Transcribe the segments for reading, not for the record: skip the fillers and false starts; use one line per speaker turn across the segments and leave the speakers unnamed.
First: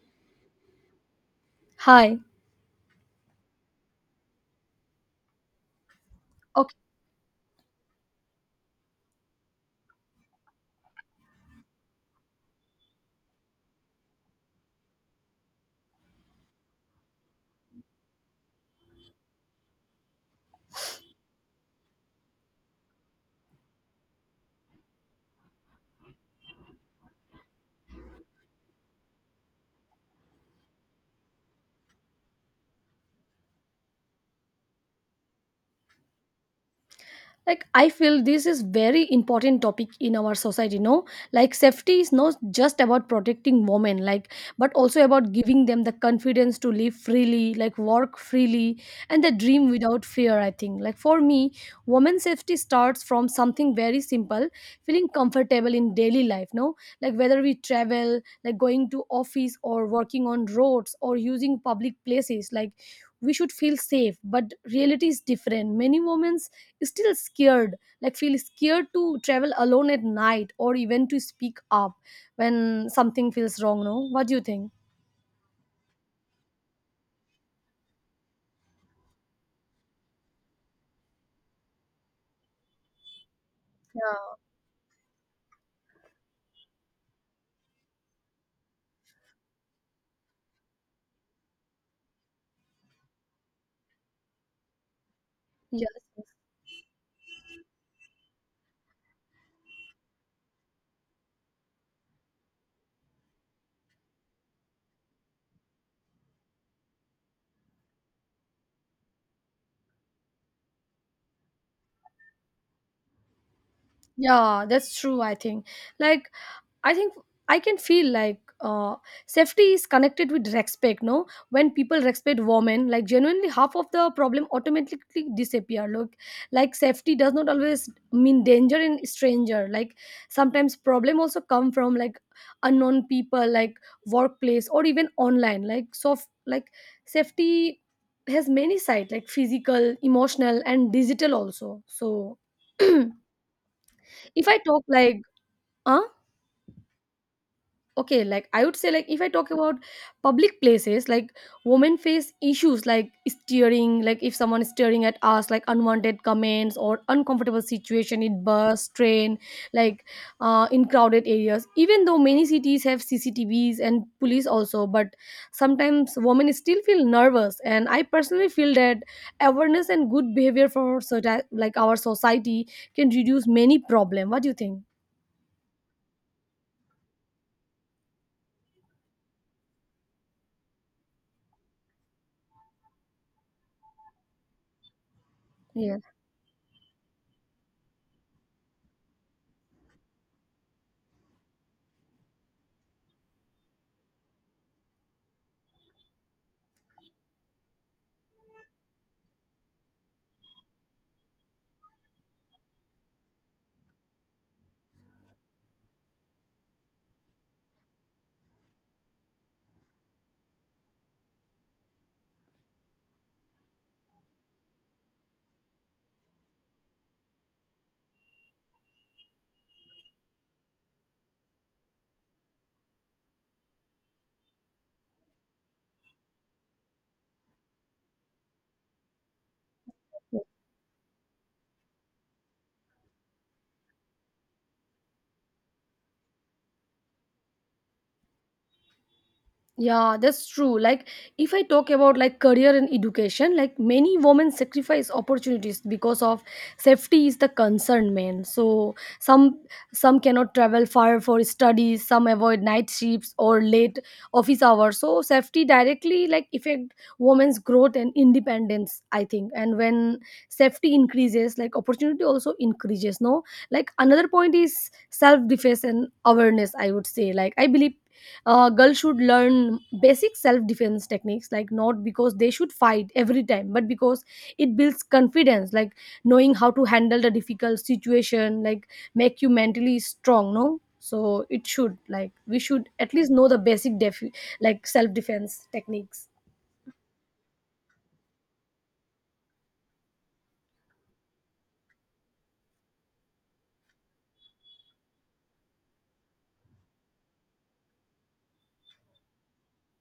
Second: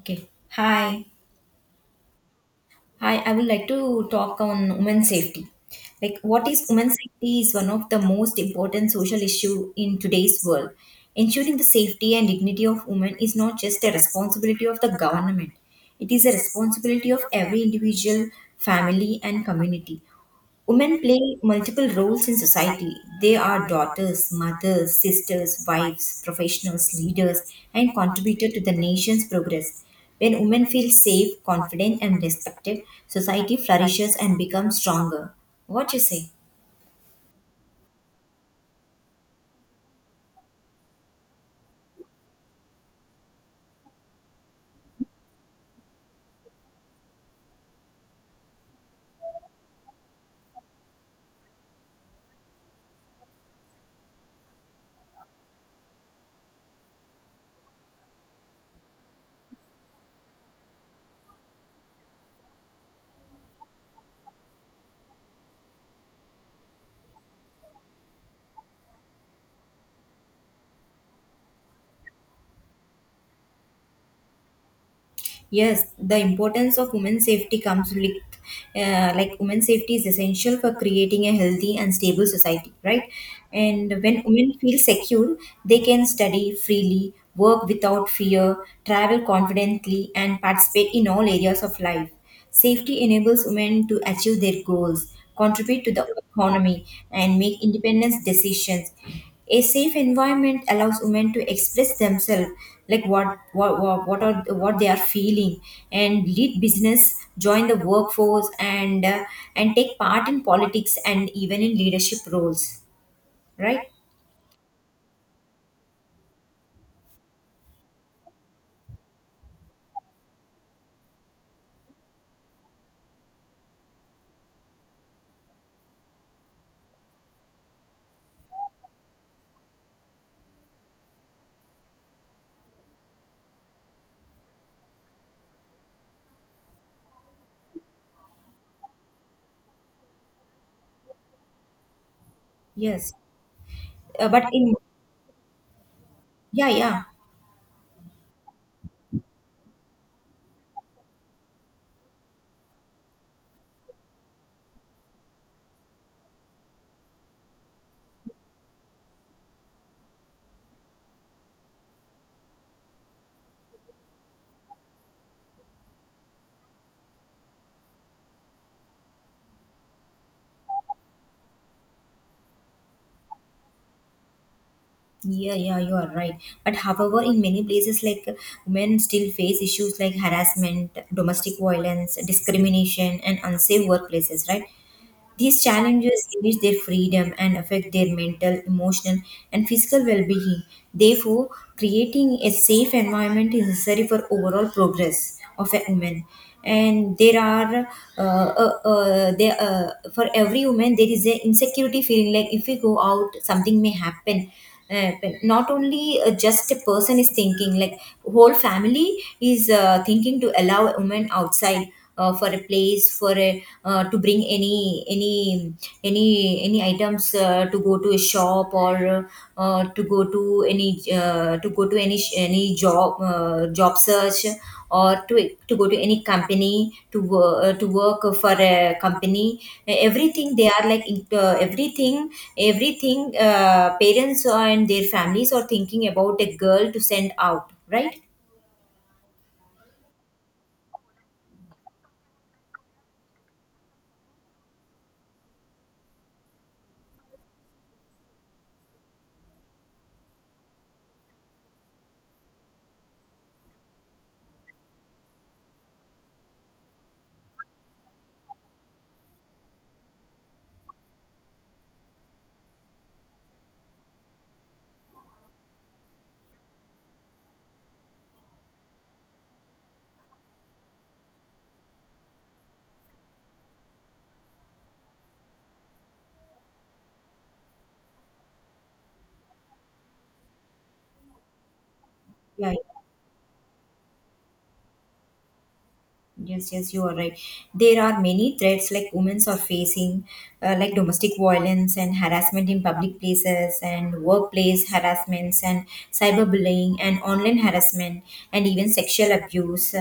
Okay. Hi.
Hi.
Hi. I would like to talk on women safety. Like, what is women safety is one of the most important social issue in today's world. Ensuring the safety and dignity of women is not just a responsibility of the government. It is a responsibility of every individual, family, and community. Women play multiple roles in society. They are daughters, mothers, sisters, wives, professionals, leaders, and contributor to the nation's progress. When women feel safe, confident, and respected, society flourishes and becomes stronger. What you say?
Like I feel this is very important topic in our society, no? Like safety is not just about protecting women, like but also about giving them the confidence to live freely, like work freely and the dream without fear. I think, like for me women's safety starts from something very simple, feeling comfortable in daily life, no? Like whether we travel, like going to office or working on roads or using public places, like we should feel safe. But reality is different. Many women's still scared, like feel scared to travel alone at night or even to speak up when something feels wrong, no? What do you think?
Yes, the importance of women's safety comes with, like women's safety is essential for creating a healthy and stable society, right? And when
Yeah,
women feel secure, they can study freely, work without fear, travel confidently, and participate in all areas of life. Safety enables women to achieve their goals, contribute
yes,
to the
yes.
economy, and make independent decisions. A safe environment allows women to express themselves, like what they are feeling, and lead business, join the workforce, and and take part in politics and even in leadership roles. Right?
Yeah, that's true, I think. Like I think I can feel like safety is connected with respect. No, when people respect women, like genuinely half of the problem automatically disappear. Look, like safety does not always mean danger in stranger. Like sometimes problem also come from like unknown people, like workplace or even online. Like soft, like safety has many sides, like physical, emotional, and digital also. So if
Yes. But
I
in
talk, like, huh?
yeah yeah.
Okay, like I would say, like if I talk about public places, like women face issues like steering, like if someone is staring at us, like unwanted comments or uncomfortable situation in bus train, like in crowded areas, even though many cities have cctvs and police also, but sometimes women still feel nervous. And I personally feel that awareness and good behavior for like our society can reduce many problem. What do you think?
Yeah, yeah, you are right. But however, in many places, like women still face issues like harassment, domestic violence, discrimination, and unsafe workplaces, right? These
Yeah,
challenges limit their freedom and affect their mental, emotional, and physical well being. Therefore, creating a safe environment is necessary for overall progress of a woman. And for every woman, there is a insecurity feeling like if we go out, something may happen. uh, Not only just a person is thinking like whole family is thinking to allow a woman outside for a place for a to bring any items to go to a shop or to go to any to go to any any job job search or to go to any company to to work for a company,
yeah.
everything they are like everything, everything, parents and their families are thinking about a girl to send out,
Yeah, that's true. Like, if I talk about like career and education, like many women sacrifice opportunities because of safety is the concern, man. So some cannot travel far for studies, some avoid night shifts or late office hours. So safety directly like affect women's growth and independence, I think. And when safety increases, like opportunity also increases, no? Like another point is self defense and awareness. I would say, like I believe girls should learn basic self-defense techniques, like not because they should fight every time but because it builds confidence, like knowing how to handle the difficult situation, like make you mentally strong, no? So it should, like we
right?
should at least know the basic like self-defense techniques.
Yes, yes, you are right. There are many threats like women are facing, like domestic violence and harassment in public places, and workplace harassments, and cyberbullying, and online harassment, and even sexual abuse.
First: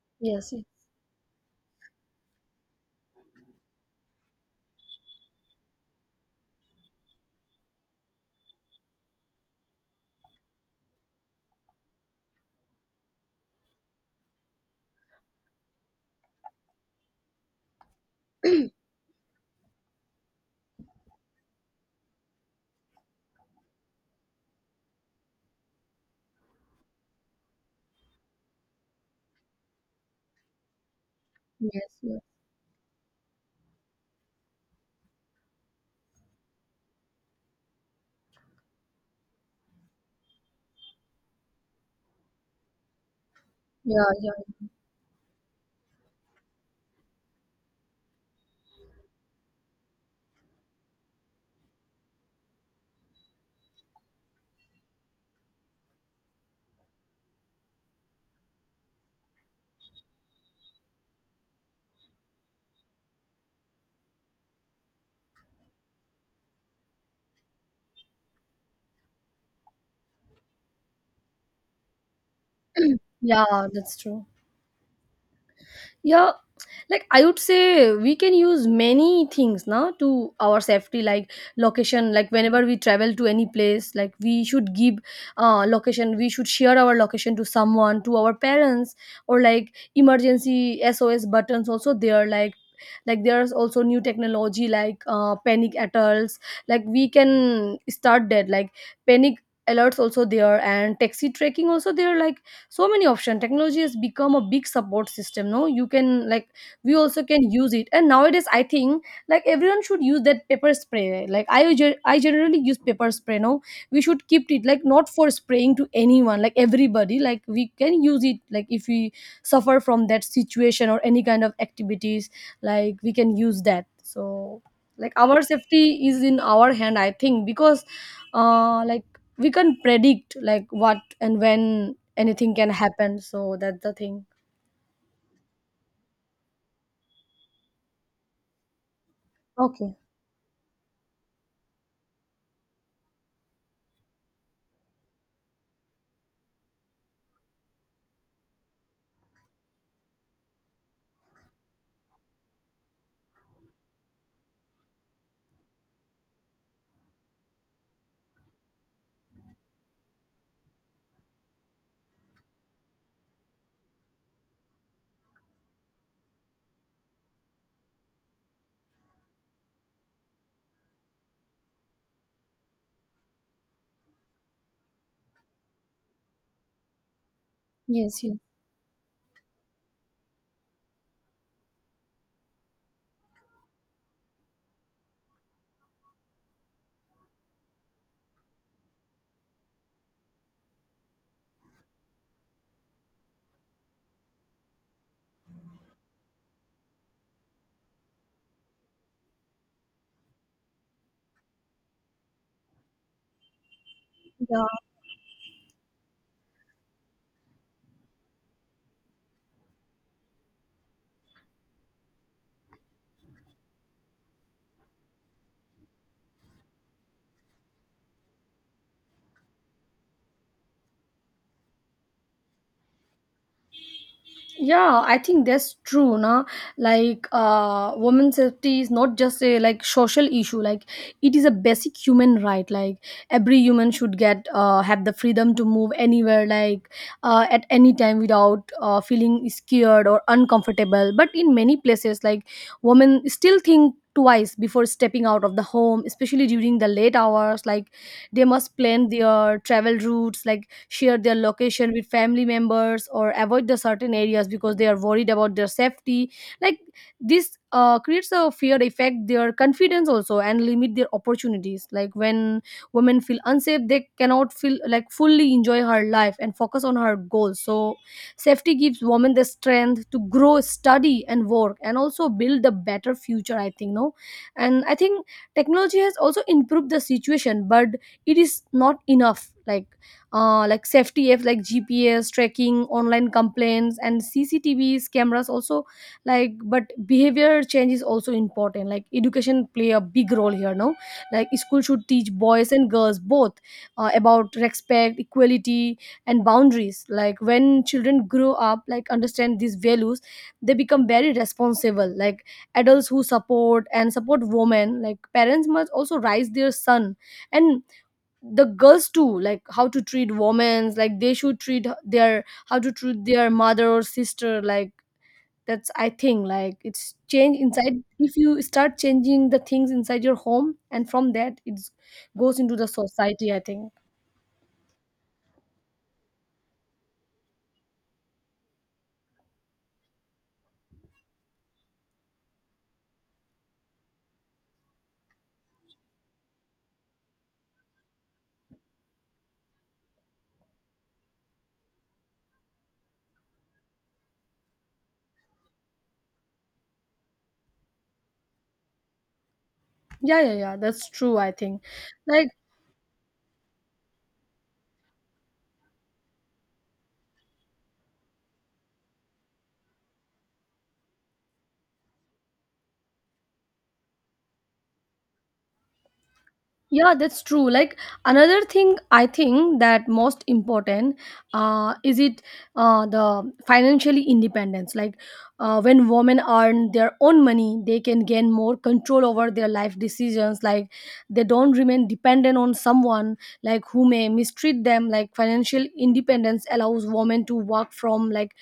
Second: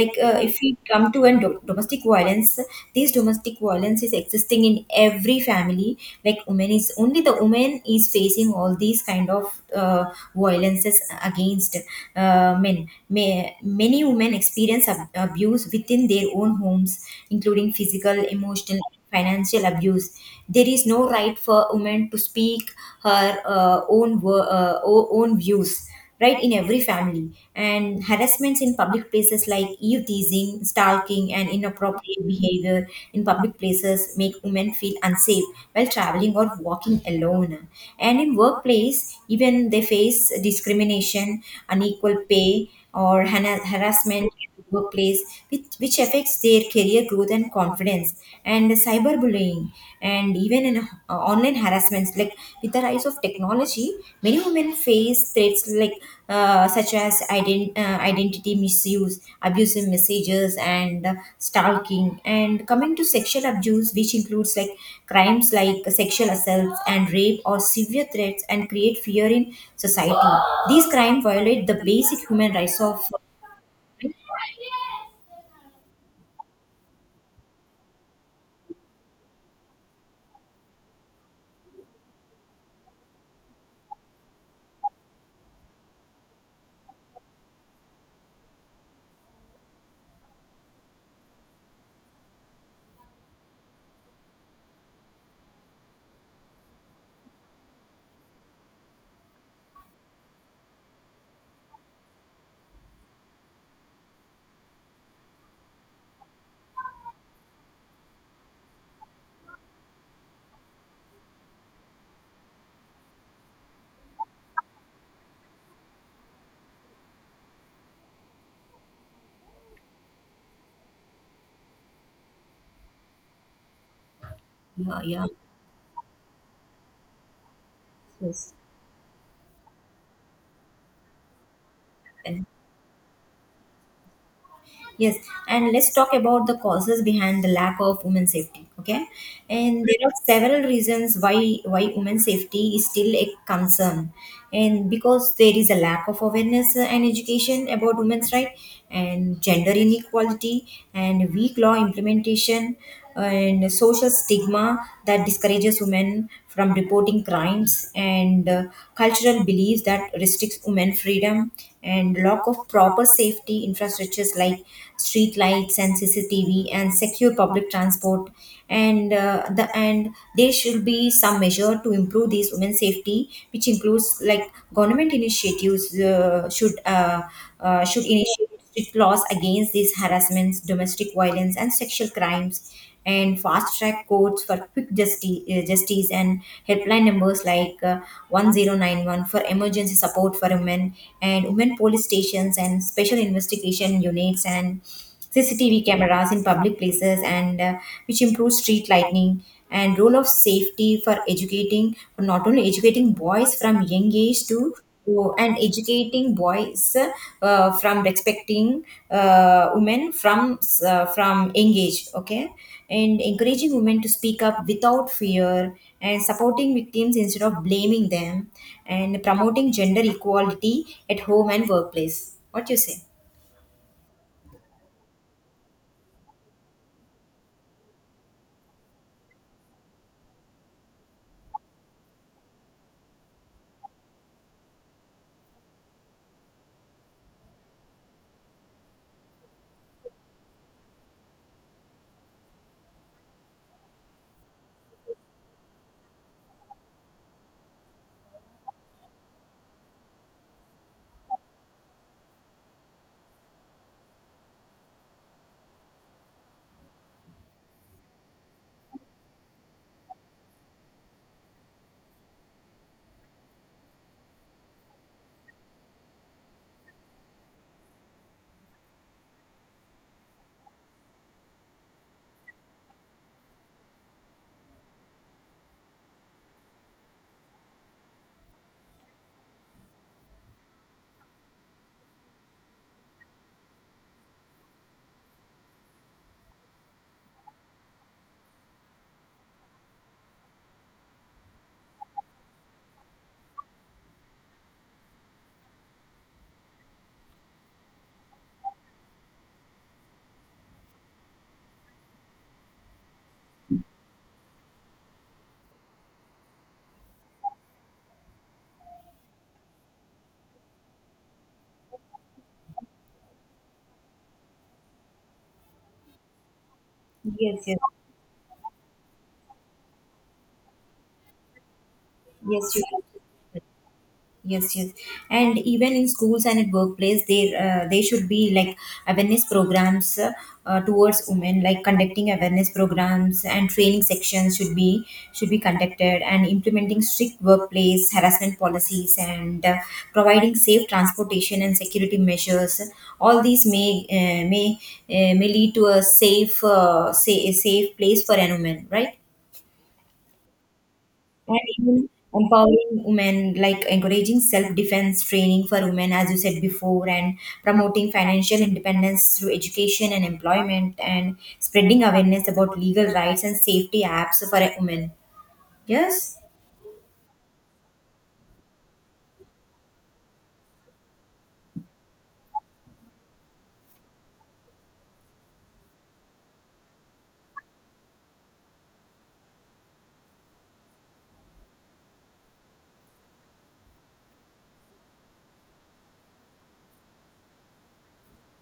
Like,
Yes,
if
yes,
we come to domestic violence, this domestic violence is existing in every family. Like, women is only the woman is facing all these kind of violences against men. Many women experience abuse within their own homes, including physical, emotional, financial abuse. There is no right for a woman to speak her own own views right in every family, and harassments in public places like eve teasing, stalking, and
yes, yeah,
inappropriate behavior in public places make women feel unsafe while traveling or walking alone, and in workplace even they face discrimination, unequal pay, or
yeah,
harassment
yeah,
in the workplace, which affects their career growth and confidence, and cyberbullying, and even in online harassments. Like with the rise of technology, many women face threats like such as identity misuse, abusive messages, and stalking. And coming to sexual abuse, which includes like crimes like sexual assaults and rape or severe threats and create fear in society. These crimes violate the basic human rights of.
yeah, that's true. Yeah, like I would say we can use many things now to our safety, like location, like whenever we travel to any place, like we should give location. We should share our location to someone, to our parents, or like emergency sos buttons also there. Like there's also new technology like panic alerts, like we can start that, like panic alerts also there. And taxi tracking also there, like so many options. Technology has become a big support system, no? You can, like we also can use it. And nowadays I think, like everyone should use that paper spray. Like I generally use paper spray, no? We should keep it, like not for spraying to anyone, like everybody, like we can use it, like if we suffer from that situation or any kind of activities, like we can use that. So
Yeah,
like
yeah.
our safety is in our hand, I think. Because
Yes.
like we can predict, like what and when anything can happen. So that's the thing.
Yes, and let's talk about the causes behind the lack of women safety. Okay, and
Okay.
there are several reasons why women safety is still a concern, and because there is a lack of awareness and education about women's right, and gender inequality, and weak law implementation, and social stigma that discourages women from reporting crimes, and cultural beliefs that restricts women freedom, and lack of proper safety infrastructures like street lights and cctv and secure public transport, and there should be some measure to improve these women's safety, which includes like government initiatives should
Yes, yes.
initiate strict laws against these harassments, domestic violence, and sexual crimes, and fast track courts for quick justice, and helpline numbers like 1091 for emergency support for women, and women police stations and special investigation units and CCTV cameras in public places, and which improves street lighting, and role of safety for educating, for not only educating boys from young age
Yeah,
to. Oh, and educating boys from respecting women from engage, okay, and encouraging women to speak up without fear, and supporting victims instead of blaming them, and promoting gender equality at home and workplace. What you say?
yeah, I think that's true, na. Like women's safety is not just a like social issue. Like it is a basic human right. Like every human should get have the freedom to move anywhere, like at any time without feeling scared or uncomfortable. But in many places, like women still think twice before stepping out of the home, especially during the late hours, like they must plan their travel routes, like share their location with family members or avoid the certain areas because they are worried about their safety. Like this creates a fear effect their confidence also and limit their opportunities. Like when women feel unsafe, they cannot feel like fully enjoy her life and focus on her goals. So safety gives women the strength to grow, study and work and also build a better future, I think, no? And I think technology has also improved the situation, but it is not enough. Like like safety apps like gps tracking, online complaints and cctvs cameras also. Like but behavior change is also important. Like education play a big role here, no? Like school should teach boys and girls both about respect, equality and boundaries. Like when children grow up, like understand these values, they become very responsible. Like adults who support and support women, like parents must also raise their son and the girls too, like how to treat women. Like they should treat their how to treat their mother or sister. Like that's, I think, like it's change
Yes,
inside. If you start changing the things inside your home, and from that it goes into
yes you.
the society, I think.
Yes, yes, and even in schools and at workplace, they should be like awareness programs towards women, like conducting awareness programs and training sections should be conducted, and implementing strict workplace harassment policies, and providing safe transportation and security measures. All these may lead to a safe a safe place for an woman, right?
Yeah, yeah, yeah, that's true, I
And
think,
even
like.
empowering women, like encouraging self defense training for women, as you said before, and promoting financial independence through education and employment, and spreading awareness about legal rights and safety apps for a women. Yes?
Yeah, that's true. Like another thing, I think that most important is it the financially independence. Like when women earn their own money, they can gain more control over their life decisions. Like they don't remain dependent on someone, like who may mistreat them. Like financial independence allows women to work from, like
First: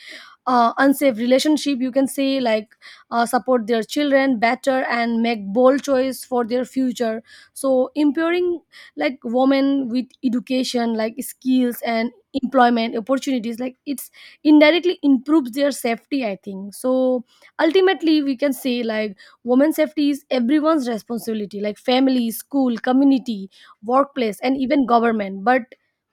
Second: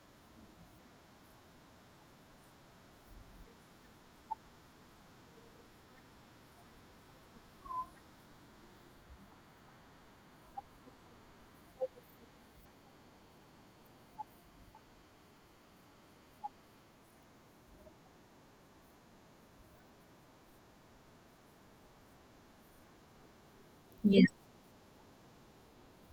unsafe relationship, you can say. Like support their children better and make bold choice for their future. So empowering, like women with education, like skills and employment opportunities, like it's indirectly improves their safety, I think. So ultimately we can say like women's safety is everyone's responsibility, like family, school, community,
Yes.
workplace and even government. But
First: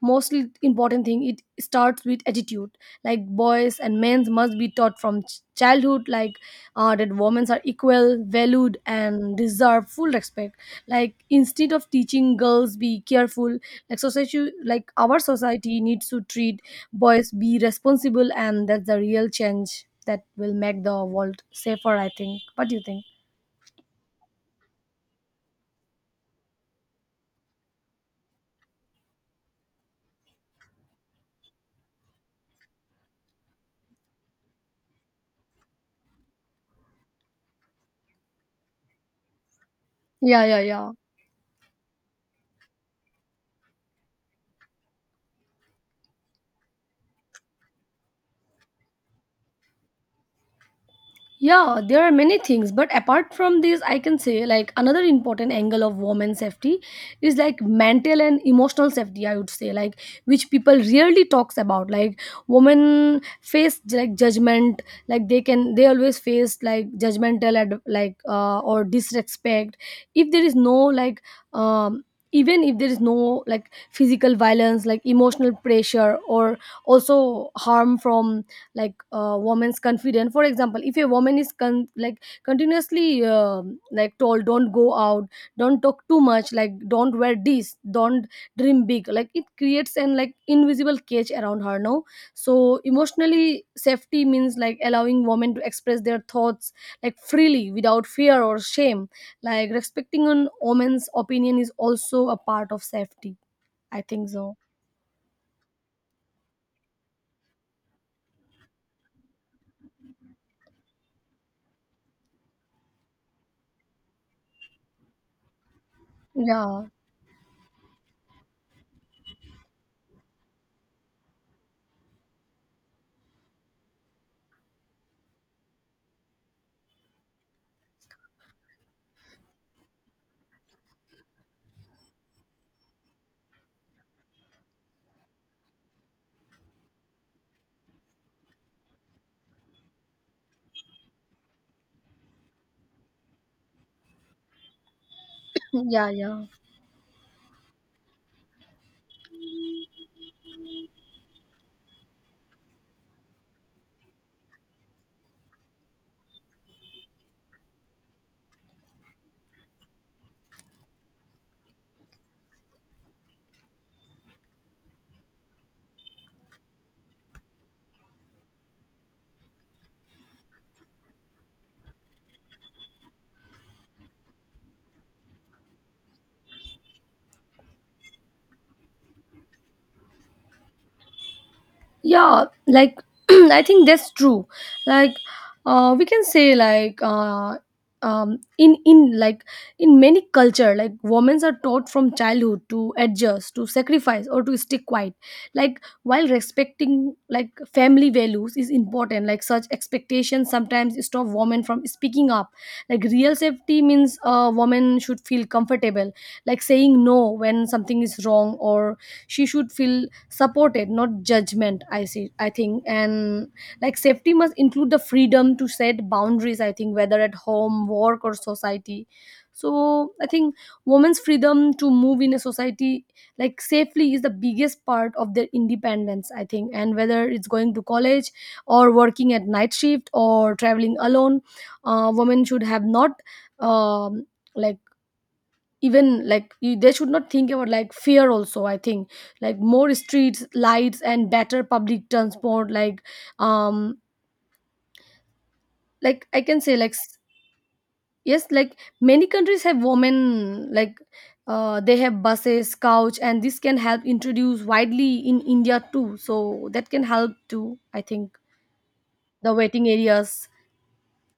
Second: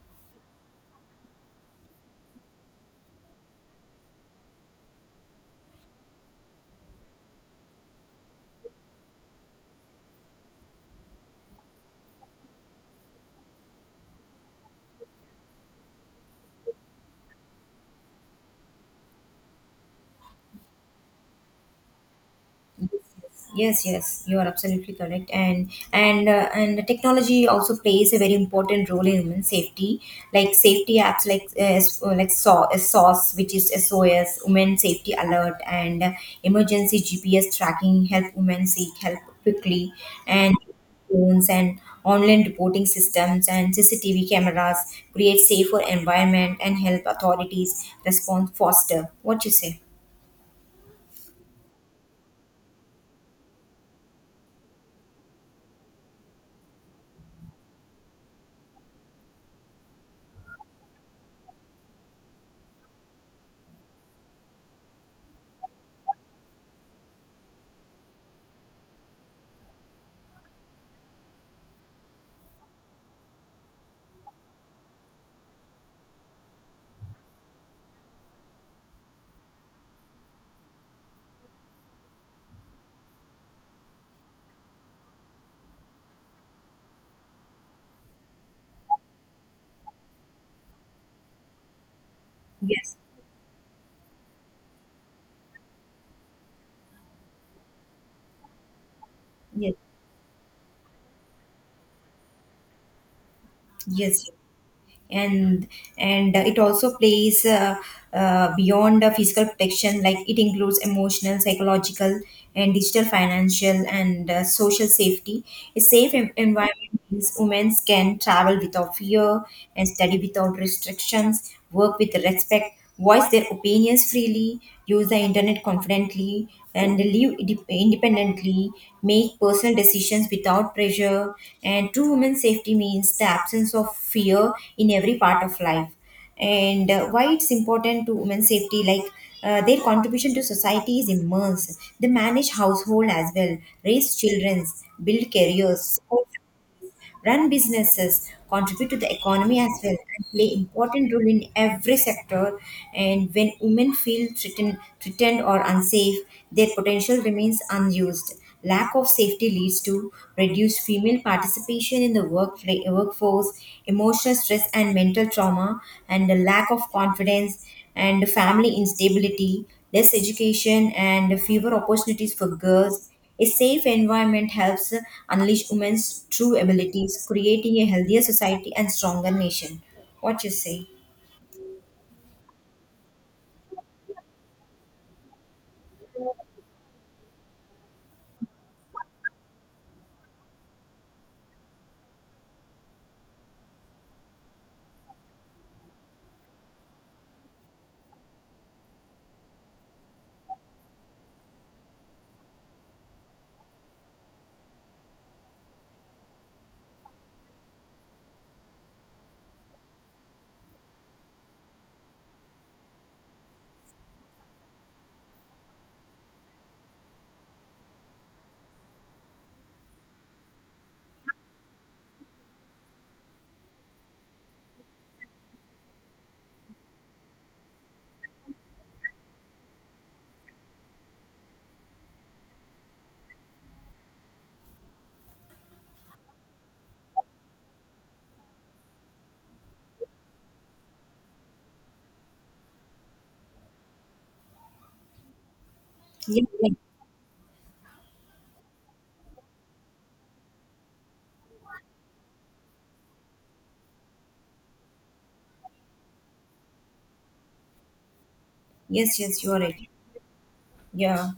mostly important thing, it starts with attitude. Like boys and men must be taught from childhood, like that women are equal, valued and deserve full respect. Like instead of teaching girls, be careful, like society, like our society needs to treat boys, be responsible. And that's the real change that will make the world safer, I think. What do you think?
Yes, yes, you are absolutely correct, and and the technology also plays a very important role in women's safety. Like safety apps, like like SAW, SOS, which is SOS, Women Safety Alert, and emergency GPS tracking help women seek help quickly,
Yeah,
and
yeah, yeah.
phones and online reporting systems and CCTV cameras create safer environment and help authorities respond faster. What you say?
Yeah, there are many things, but apart from this, I can say, like another important angle of women's safety is like mental and emotional safety. I would say, like which people rarely talks about. Like women face like judgment, like they can they always face like judgmental and like or disrespect if there is no, like um even if there is no, like physical violence, like emotional pressure or also harm from like a woman's confidence. For example, if a woman is like continuously, like told, don't go out, don't talk too much, like don't wear this, don't dream big, like it creates an like invisible cage around her, no? So
Yes,
emotionally safety means like allowing women to express their thoughts, like freely without fear or shame. Like
yes,
respecting an woman's opinion is also a part of safety, I think.
yes.
So
and and it also plays beyond the physical protection, like it includes emotional, psychological, and digital, financial, and social safety. A safe
yeah.
environment means women can travel without fear and study without restrictions, work with respect, voice their opinions freely, use the internet confidently, and live independently, make personal decisions without pressure. And true women's safety means the absence of fear in every part of life. And why it's important to women's safety, like their contribution to society is immense. They manage household as well, raise children, build careers,
Yeah, yeah,
run businesses, contribute to the economy as well, and play important role in every sector. And when women feel threatened or unsafe, their potential remains unused. Lack of safety leads to reduced female participation in the workforce, emotional stress and mental trauma, and the lack of confidence, and family instability, less education, and fewer opportunities for girls. A safe environment helps unleash women's true abilities, creating a healthier society and stronger nation. What you say?
yeah, like I think that's true. Like we can say like in like in many culture, like women are taught from childhood to adjust, to sacrifice or to stay quiet. Like while respecting like family values is important, like such expectations sometimes stop women from speaking up. Like real safety means a woman should feel comfortable, like saying no when something is wrong, or she should feel supported, not judgment, I see, I think. And like safety must include the freedom to set boundaries, I think, whether at home, work or society. So I think women's freedom to move in a society, like safely, is the biggest part of their independence, I think. And whether it's going to college or working at night shift or traveling alone, women should have not um, like even like they should not think about like fear also, I think. Like more streets lights and better public transport, um like I
Yes,
can say like yes, like many countries have women like they have buses couch and this can help introduce widely in india too, so that can help too, I think.
yes, you
The
are
waiting
right.
areas.
Yeah.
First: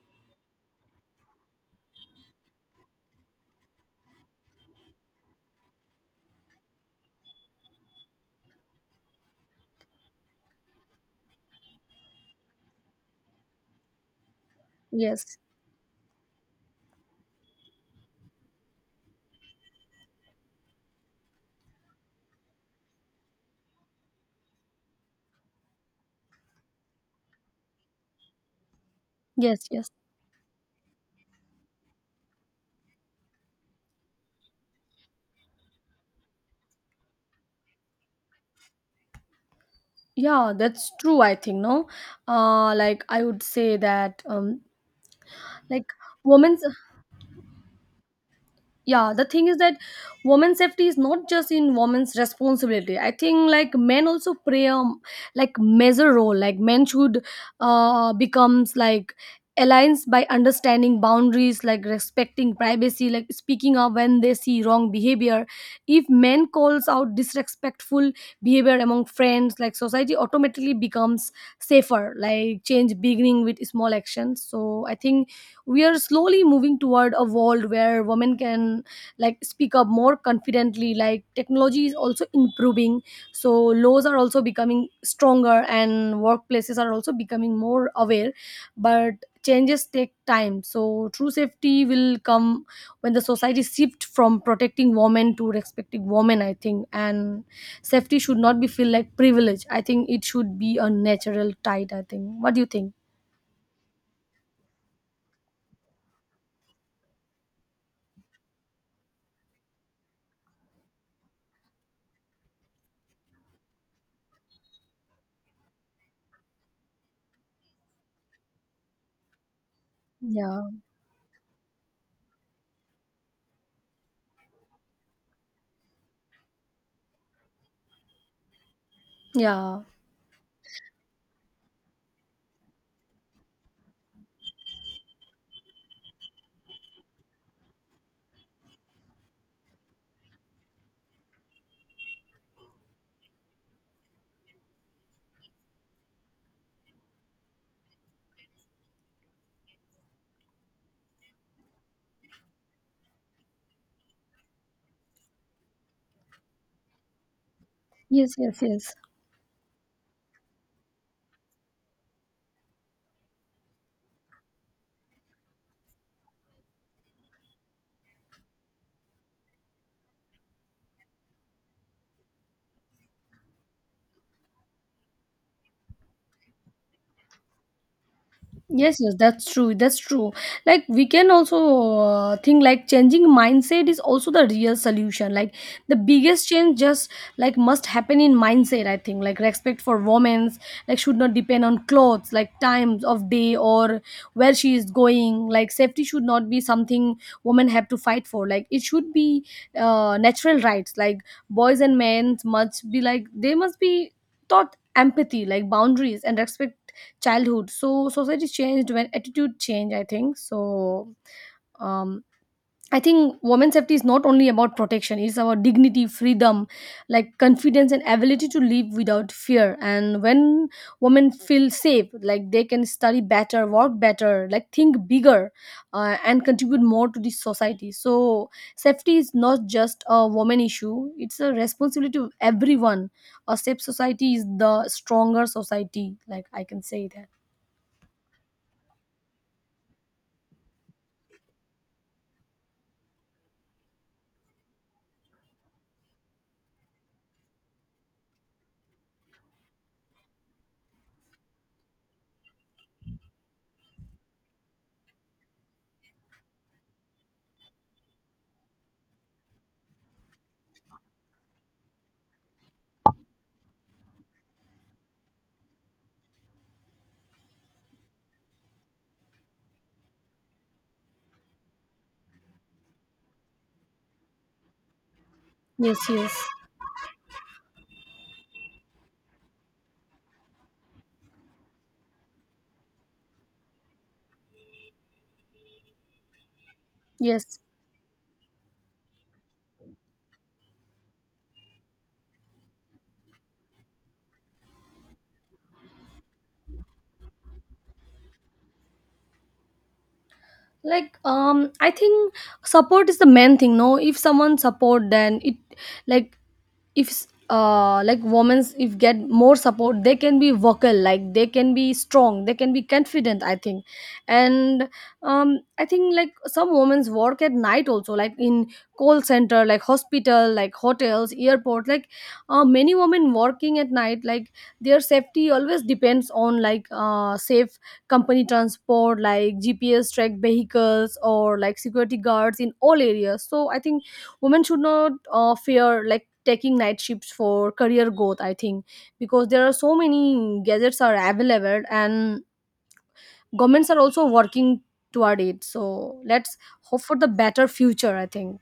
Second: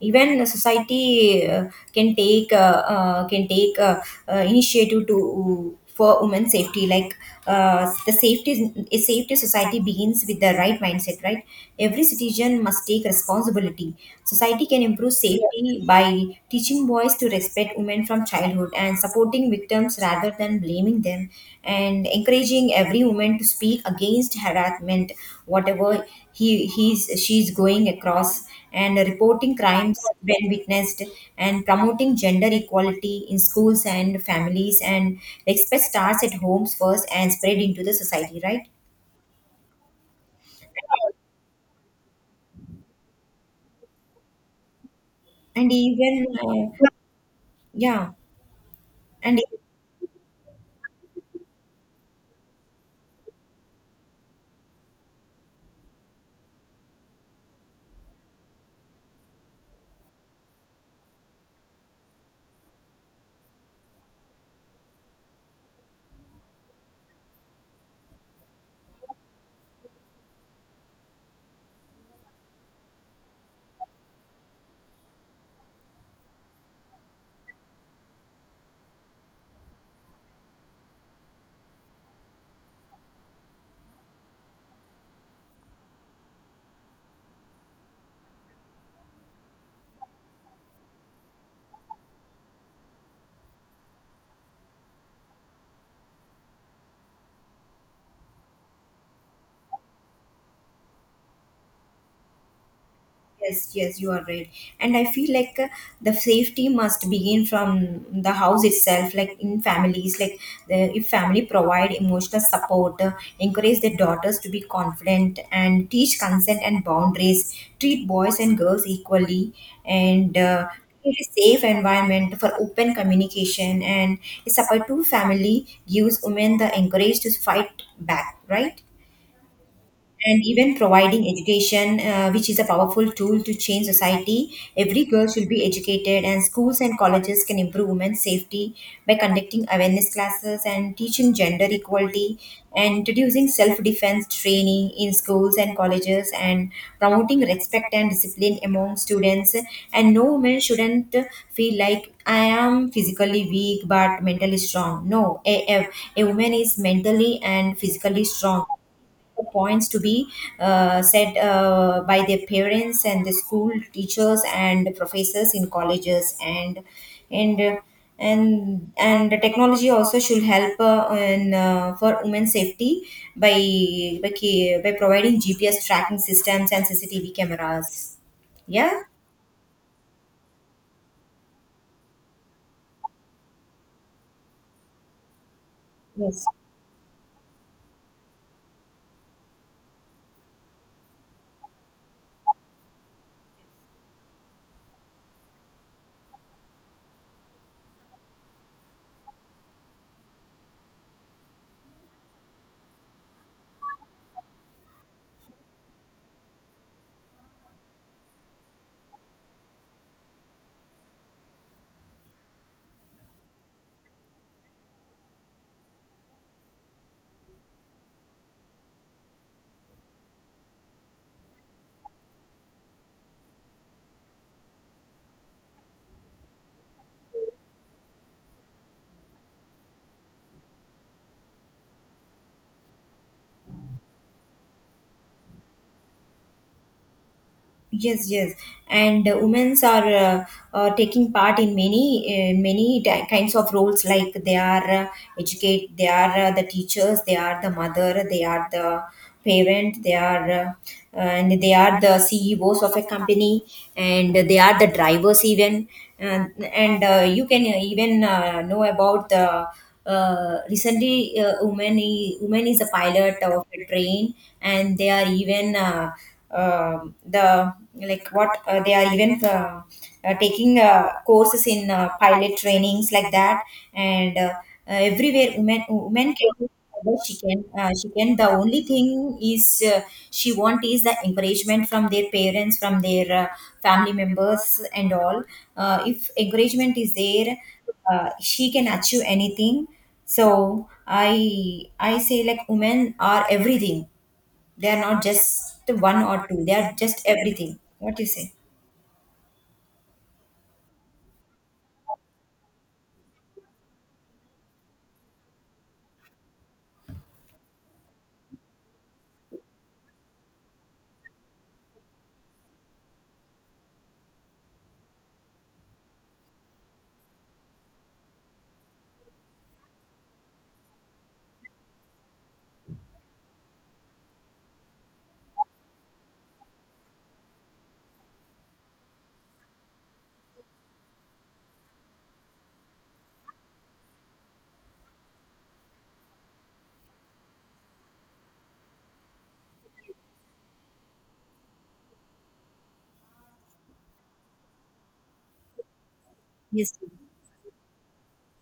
Even the society can take initiative to for women's safety. Like the safety a safety society begins with the right mindset, right? Every citizen must take responsibility. Society can improve
Yes,
safety by teaching boys to respect women from childhood, and supporting victims rather than blaming them, and encouraging every woman to speak against harassment, whatever he he's she's going across, and reporting
yes. Yes,
crimes when witnessed, and promoting gender equality in schools and families, and respect starts at homes first and spread into the society, right?
yeah, that's true, I think, no. Like I would say that,
And
like
even
women's...
yeah,
yeah, the
and.
thing is that women's safety is not just in women's responsibility, I think. Like men also play a like major role. Like men should becomes like alliance by understanding boundaries, like respecting privacy, like speaking up when they see wrong behavior. If men calls out disrespectful behavior among friends, like society automatically becomes safer. Like change beginning with small actions. So I think we are slowly moving toward a world where women can like speak up more confidently. Like technology is also improving, so laws are also becoming stronger and workplaces are also becoming more aware, but changes take time, so true safety will come when the society shift from protecting women to respecting women, I think. And safety should not be feel like privilege, I think. It should be a natural tide, I think. What do you think?
Yes, yes, you are right. And I feel like the safety must begin from the house itself, like in families. Like the, if family provide emotional support, encourage their daughters to be confident, and teach consent and boundaries, treat boys and girls equally, and
Yeah,
create a safe environment for open communication, and a supportive family gives women the encourage to fight back, right?
yeah,
And even providing education, which is a powerful tool to change society. Every girl should be educated, and schools and colleges can improve women's safety by conducting awareness classes and teaching gender equality, and introducing self defense training in schools and colleges, and promoting respect and discipline among students. And no woman shouldn't feel like I am physically weak but mentally strong. No, a woman is mentally and physically
yes, yes,
strong.
yes.
Points to be said by their parents and the school teachers and the professors in colleges, and uh, and the technology also should help in for women's safety by providing GPS tracking systems and CCTV cameras. Yeah.
Yes, yes, that's true. That's true. Like we can also think, like, changing mindset is also the real solution. Like the
Yes.
biggest change just like must happen in mindset. I think like respect for women's like should not depend on clothes, like times of day, or where she is going. Like safety should not be something women have to fight for. Like it should be natural rights. Like boys and men must be like they must be taught empathy, like boundaries and respect childhood. So society changed when attitude changed, I think. So um I think women's safety is not only about protection, it's about dignity, freedom, like confidence and ability to live without fear. And when women feel safe, like they can study better, work better, like think bigger, and contribute more to the society. So safety is not just a woman issue, it's a responsibility of everyone. A safe society is the stronger society, like I can say that.
Yes, yes, and women's are taking part in many many kinds of roles. Like they are educate, they are the teachers, they are the mother, they are the parent, they are and they are the ceos of a company, and they are the drivers even. And you can even know about the recently, woman is a pilot of a train. And they are even the like what they are even taking courses in pilot trainings like that. And Everywhere women
Yes,
women
yes,
can do whatever she can, she can, the only thing is uh, she want is the encouragement from their parents, from their family members and all. If encouragement is there,
yes.
she can achieve anything. So i I say like women are everything, they are not just one or two, they are just everything. What do you say?
Like I think support is the main thing, no? If someone support then it, like, if like women's if get more support, they can be vocal, like they can be strong, they can be confident, I think. And I think like some women's work at night also, like in call center, like hospital, like hotels, airport, like many women working at night, like their safety always depends on like safe company transport, like GPS tracked vehicles, or like security guards in all areas, so I think women should not fear like taking night shifts for career growth, I think. Because there are so many gadgets are available and governments are also working toward it. So let's
Yes.
hope for the better future, I think.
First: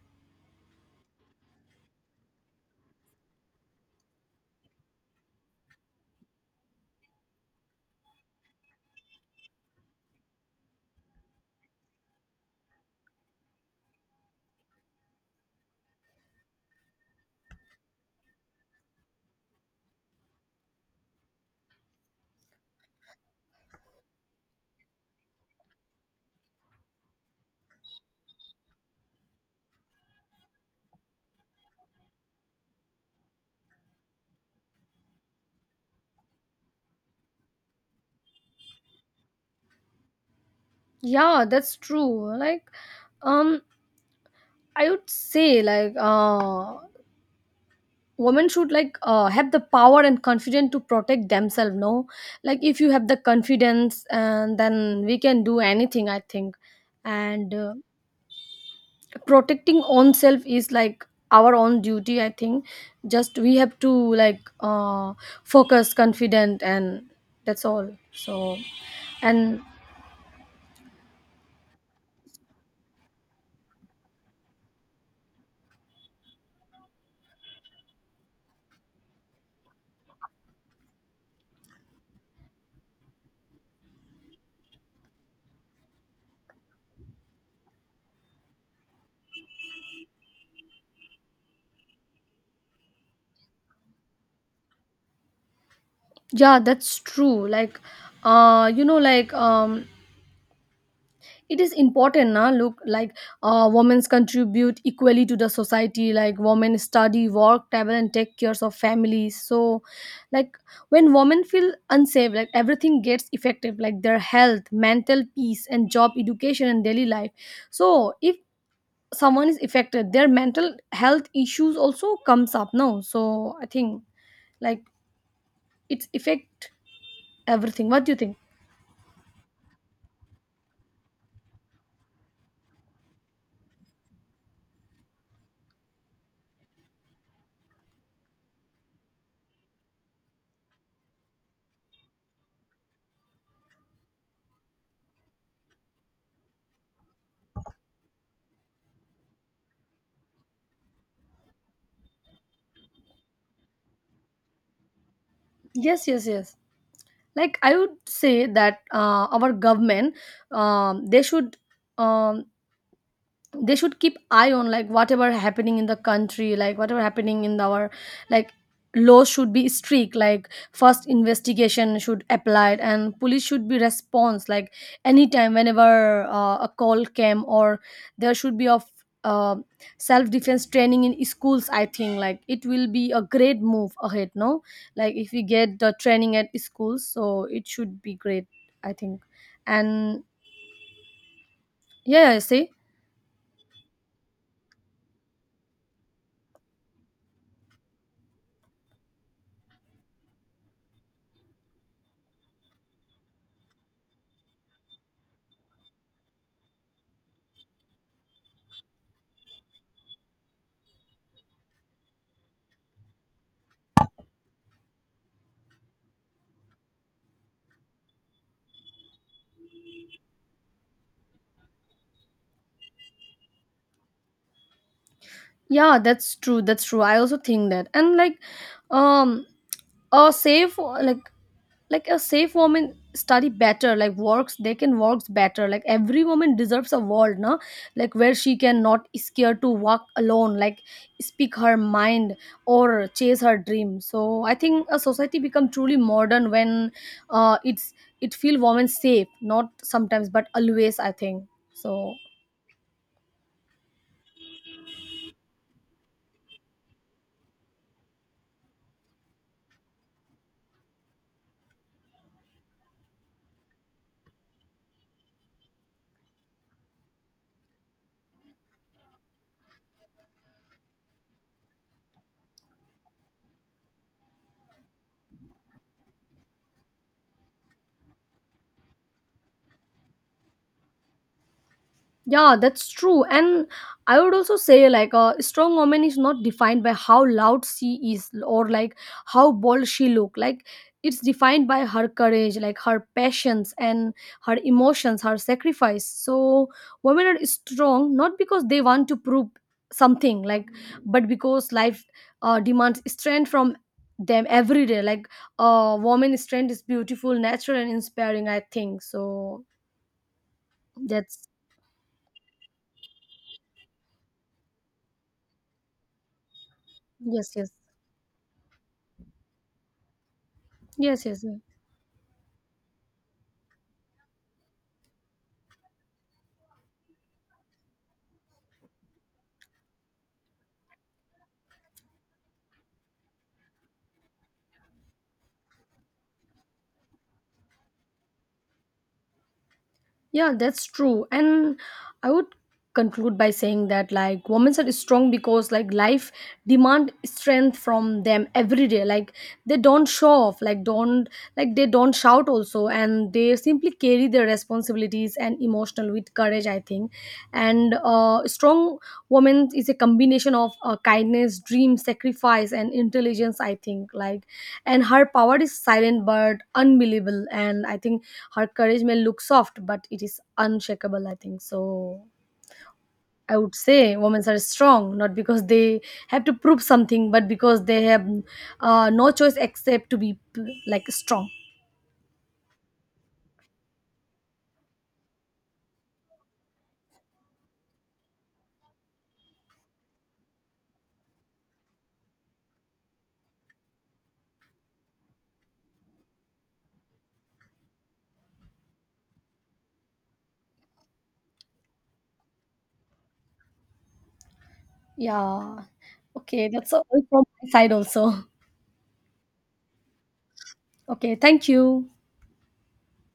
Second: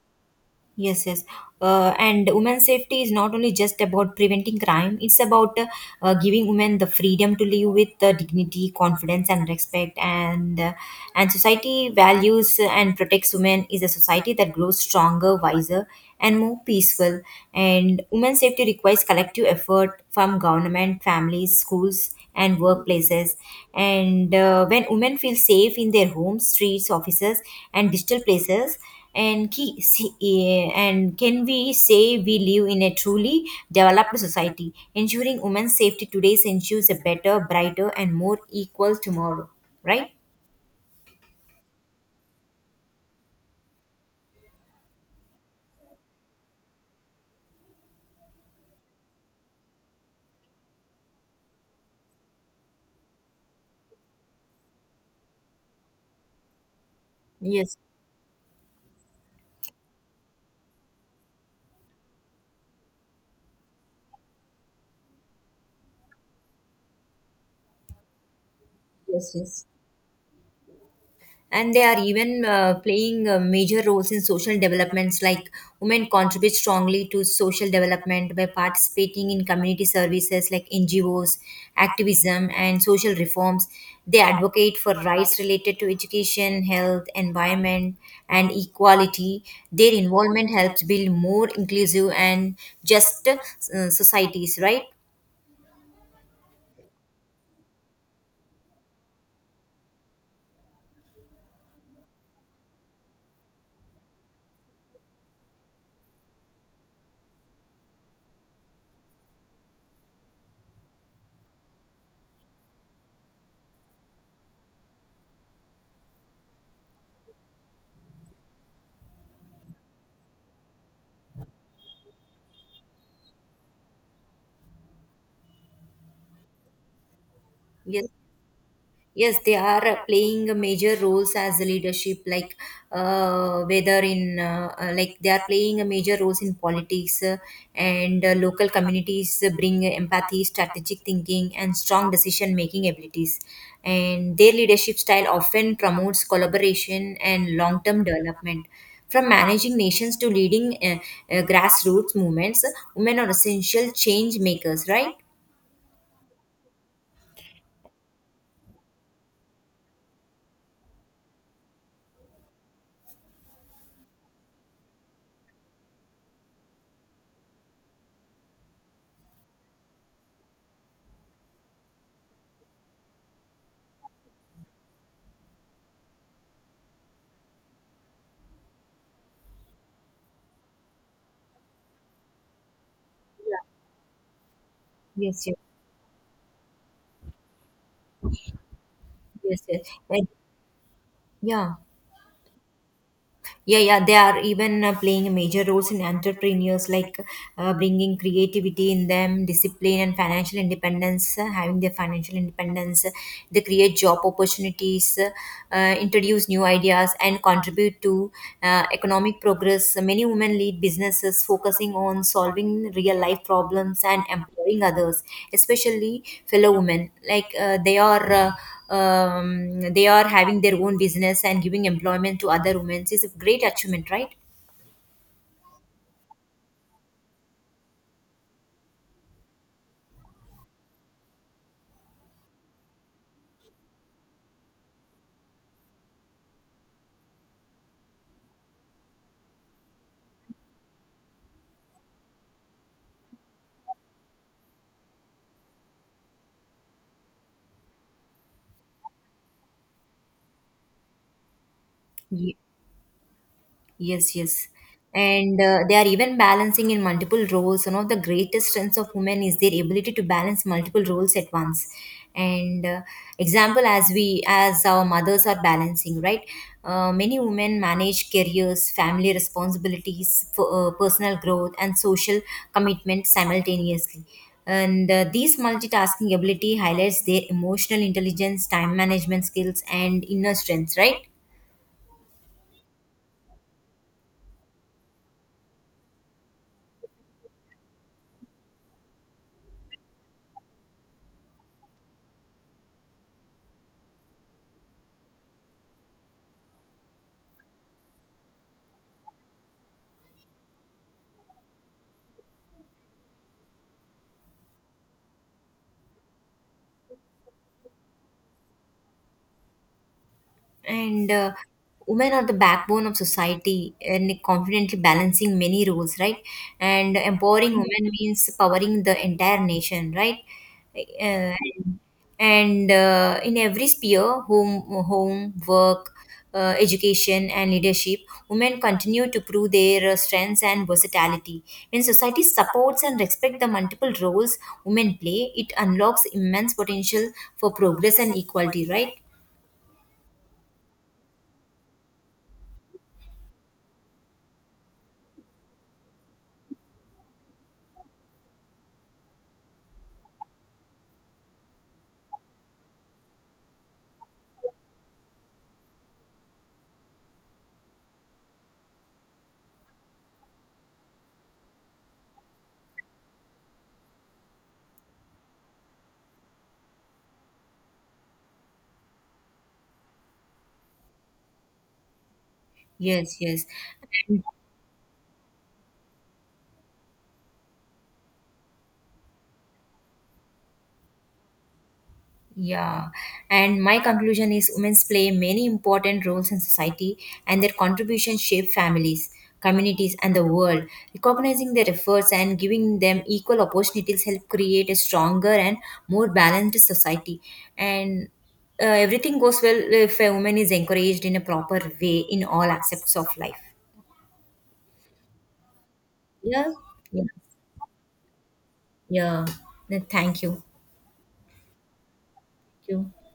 Yes, yes. And women's safety is not only just about preventing crime, it's about giving women the freedom to live with dignity, confidence, and respect. And society values and protects women is a society that grows stronger, wiser, and more peaceful. And women's safety requires collective effort from government, families, schools, and workplaces. And when women feel safe in their homes, streets, offices, and digital places, and ki- see, eh, and can we say we live in a truly developed society? Ensuring women's safety today ensures a better, brighter, and more equal tomorrow. Right?
Yeah, that's true. Like um I would say like women should like have the power and confidence to protect themselves, no? Like if you have the confidence, and then we can do anything, I think. And
Yes.
protecting own self is like our own duty, I think. Just we have to like focus confident and that's all. So
Yes.
and
Yes. And they are even playing major roles in social developments, like women contribute strongly to social development by participating in community services like NGOs, activism, and social reforms. They advocate for rights related to education, health, environment, and equality. Their involvement helps build more inclusive and just societies, right?
yeah, that's true. Like like it is important now. Look, like women contribute equally to the society, like women study, work, travel and take cares of families. So like when women feel unsafe, like everything gets affected, like their health, mental peace and job, education and daily life. So if someone is affected, their mental health issues also comes up now, so I think like it's affect everything. What
Yes.
do you think?
Yes, they are playing a major roles as a leadership, like whether in like they are playing a major roles in politics and local communities bring empathy, strategic thinking, and strong decision making abilities. And their leadership style often promotes collaboration and long term development. From managing nations to leading grassroots movements, women are essential change makers, right?
Yes, yes, yes. Like I would say that our government, um, they should um, they should keep eye on like whatever happening in the country, like whatever happening in our, like laws should be strict, like first investigation should apply and police should be response, like anytime whenever a call came, or there should be of uh, self-defense training in schools, I think. Like it will be a great move ahead, no? Like if we
Yes, yes,
get the training at schools, so it should be great, I think.
yes, yes.
And
And, yeah.
yeah, see.
Yeah, yeah, they are even playing major roles in entrepreneurs, like bringing creativity in them, discipline, and financial independence. Having their financial independence, they create job opportunities, introduce new ideas, and contribute to economic progress. Many women lead businesses focusing on solving real life problems and empowering others, especially fellow women. Like they are having their own business and giving employment to other women is a great achievement, right?
Yeah, that's true. That's true. I also think that. And like um a safe like a safe woman study better, like works, they can works better, like every woman deserves a world, no? Like where she can not scared to walk alone, like speak her mind, or chase her dream. So I think a society become truly modern when uh it's it feel women safe not sometimes but always, I think so.
Ye- Yes, yes. And they are even balancing in multiple roles. One of the greatest strengths of women is their ability to balance multiple roles at once. And example, as we as our mothers are balancing, right? Many women manage careers, family responsibilities, for, personal growth, and social commitment simultaneously. And these multitasking ability highlights their emotional intelligence, time management skills, and inner strength, right?
Yeah, that's true. And I would also say like a strong woman is not defined by how loud she is, or like how bold she look. Like it's defined by her courage, like her passions and her emotions, her sacrifice. So women are strong not because they want to prove something, like, but because life demands strength from them every day, like a woman strength is beautiful, natural and inspiring, I think so.
And
That's.
women are the backbone of society and confidently balancing many roles, right? And
Yes, yes,
empowering women means powering the entire nation, right?
yes, yes,
uh,
yes.
and uh, in every sphere, home, work, education, and leadership, women continue to prove their strengths and versatility. When society supports and respects the multiple roles women play, it unlocks immense potential for progress and equality, right?
Yeah, that's true. And I would conclude by saying that like women are strong because like life demand strength from them every day. Like they don't show off, like don't like they don't shout also, and they simply carry their responsibilities and emotional with courage, I think. And strong woman is a combination of kindness, dream, sacrifice and intelligence, I think like. And her power is silent but unbelievable, and I think her courage may look soft but it is unshakable, I think so.
Yes,
I
yes.
would say women
And-
are strong not because they have to prove something, but because they have no choice except to be like strong.
Yeah. And my conclusion is women play many important roles in society, and their contributions shape families, communities, and the world. Recognizing their efforts and giving them equal opportunities help create a stronger and more balanced society. And everything goes well if a woman is encouraged in a proper way in all aspects of life.
Yeah,
Yeah.
okay, that's all
Yeah.
from my side also.
Yeah. Thank you.
Okay, thank you.
Thank you.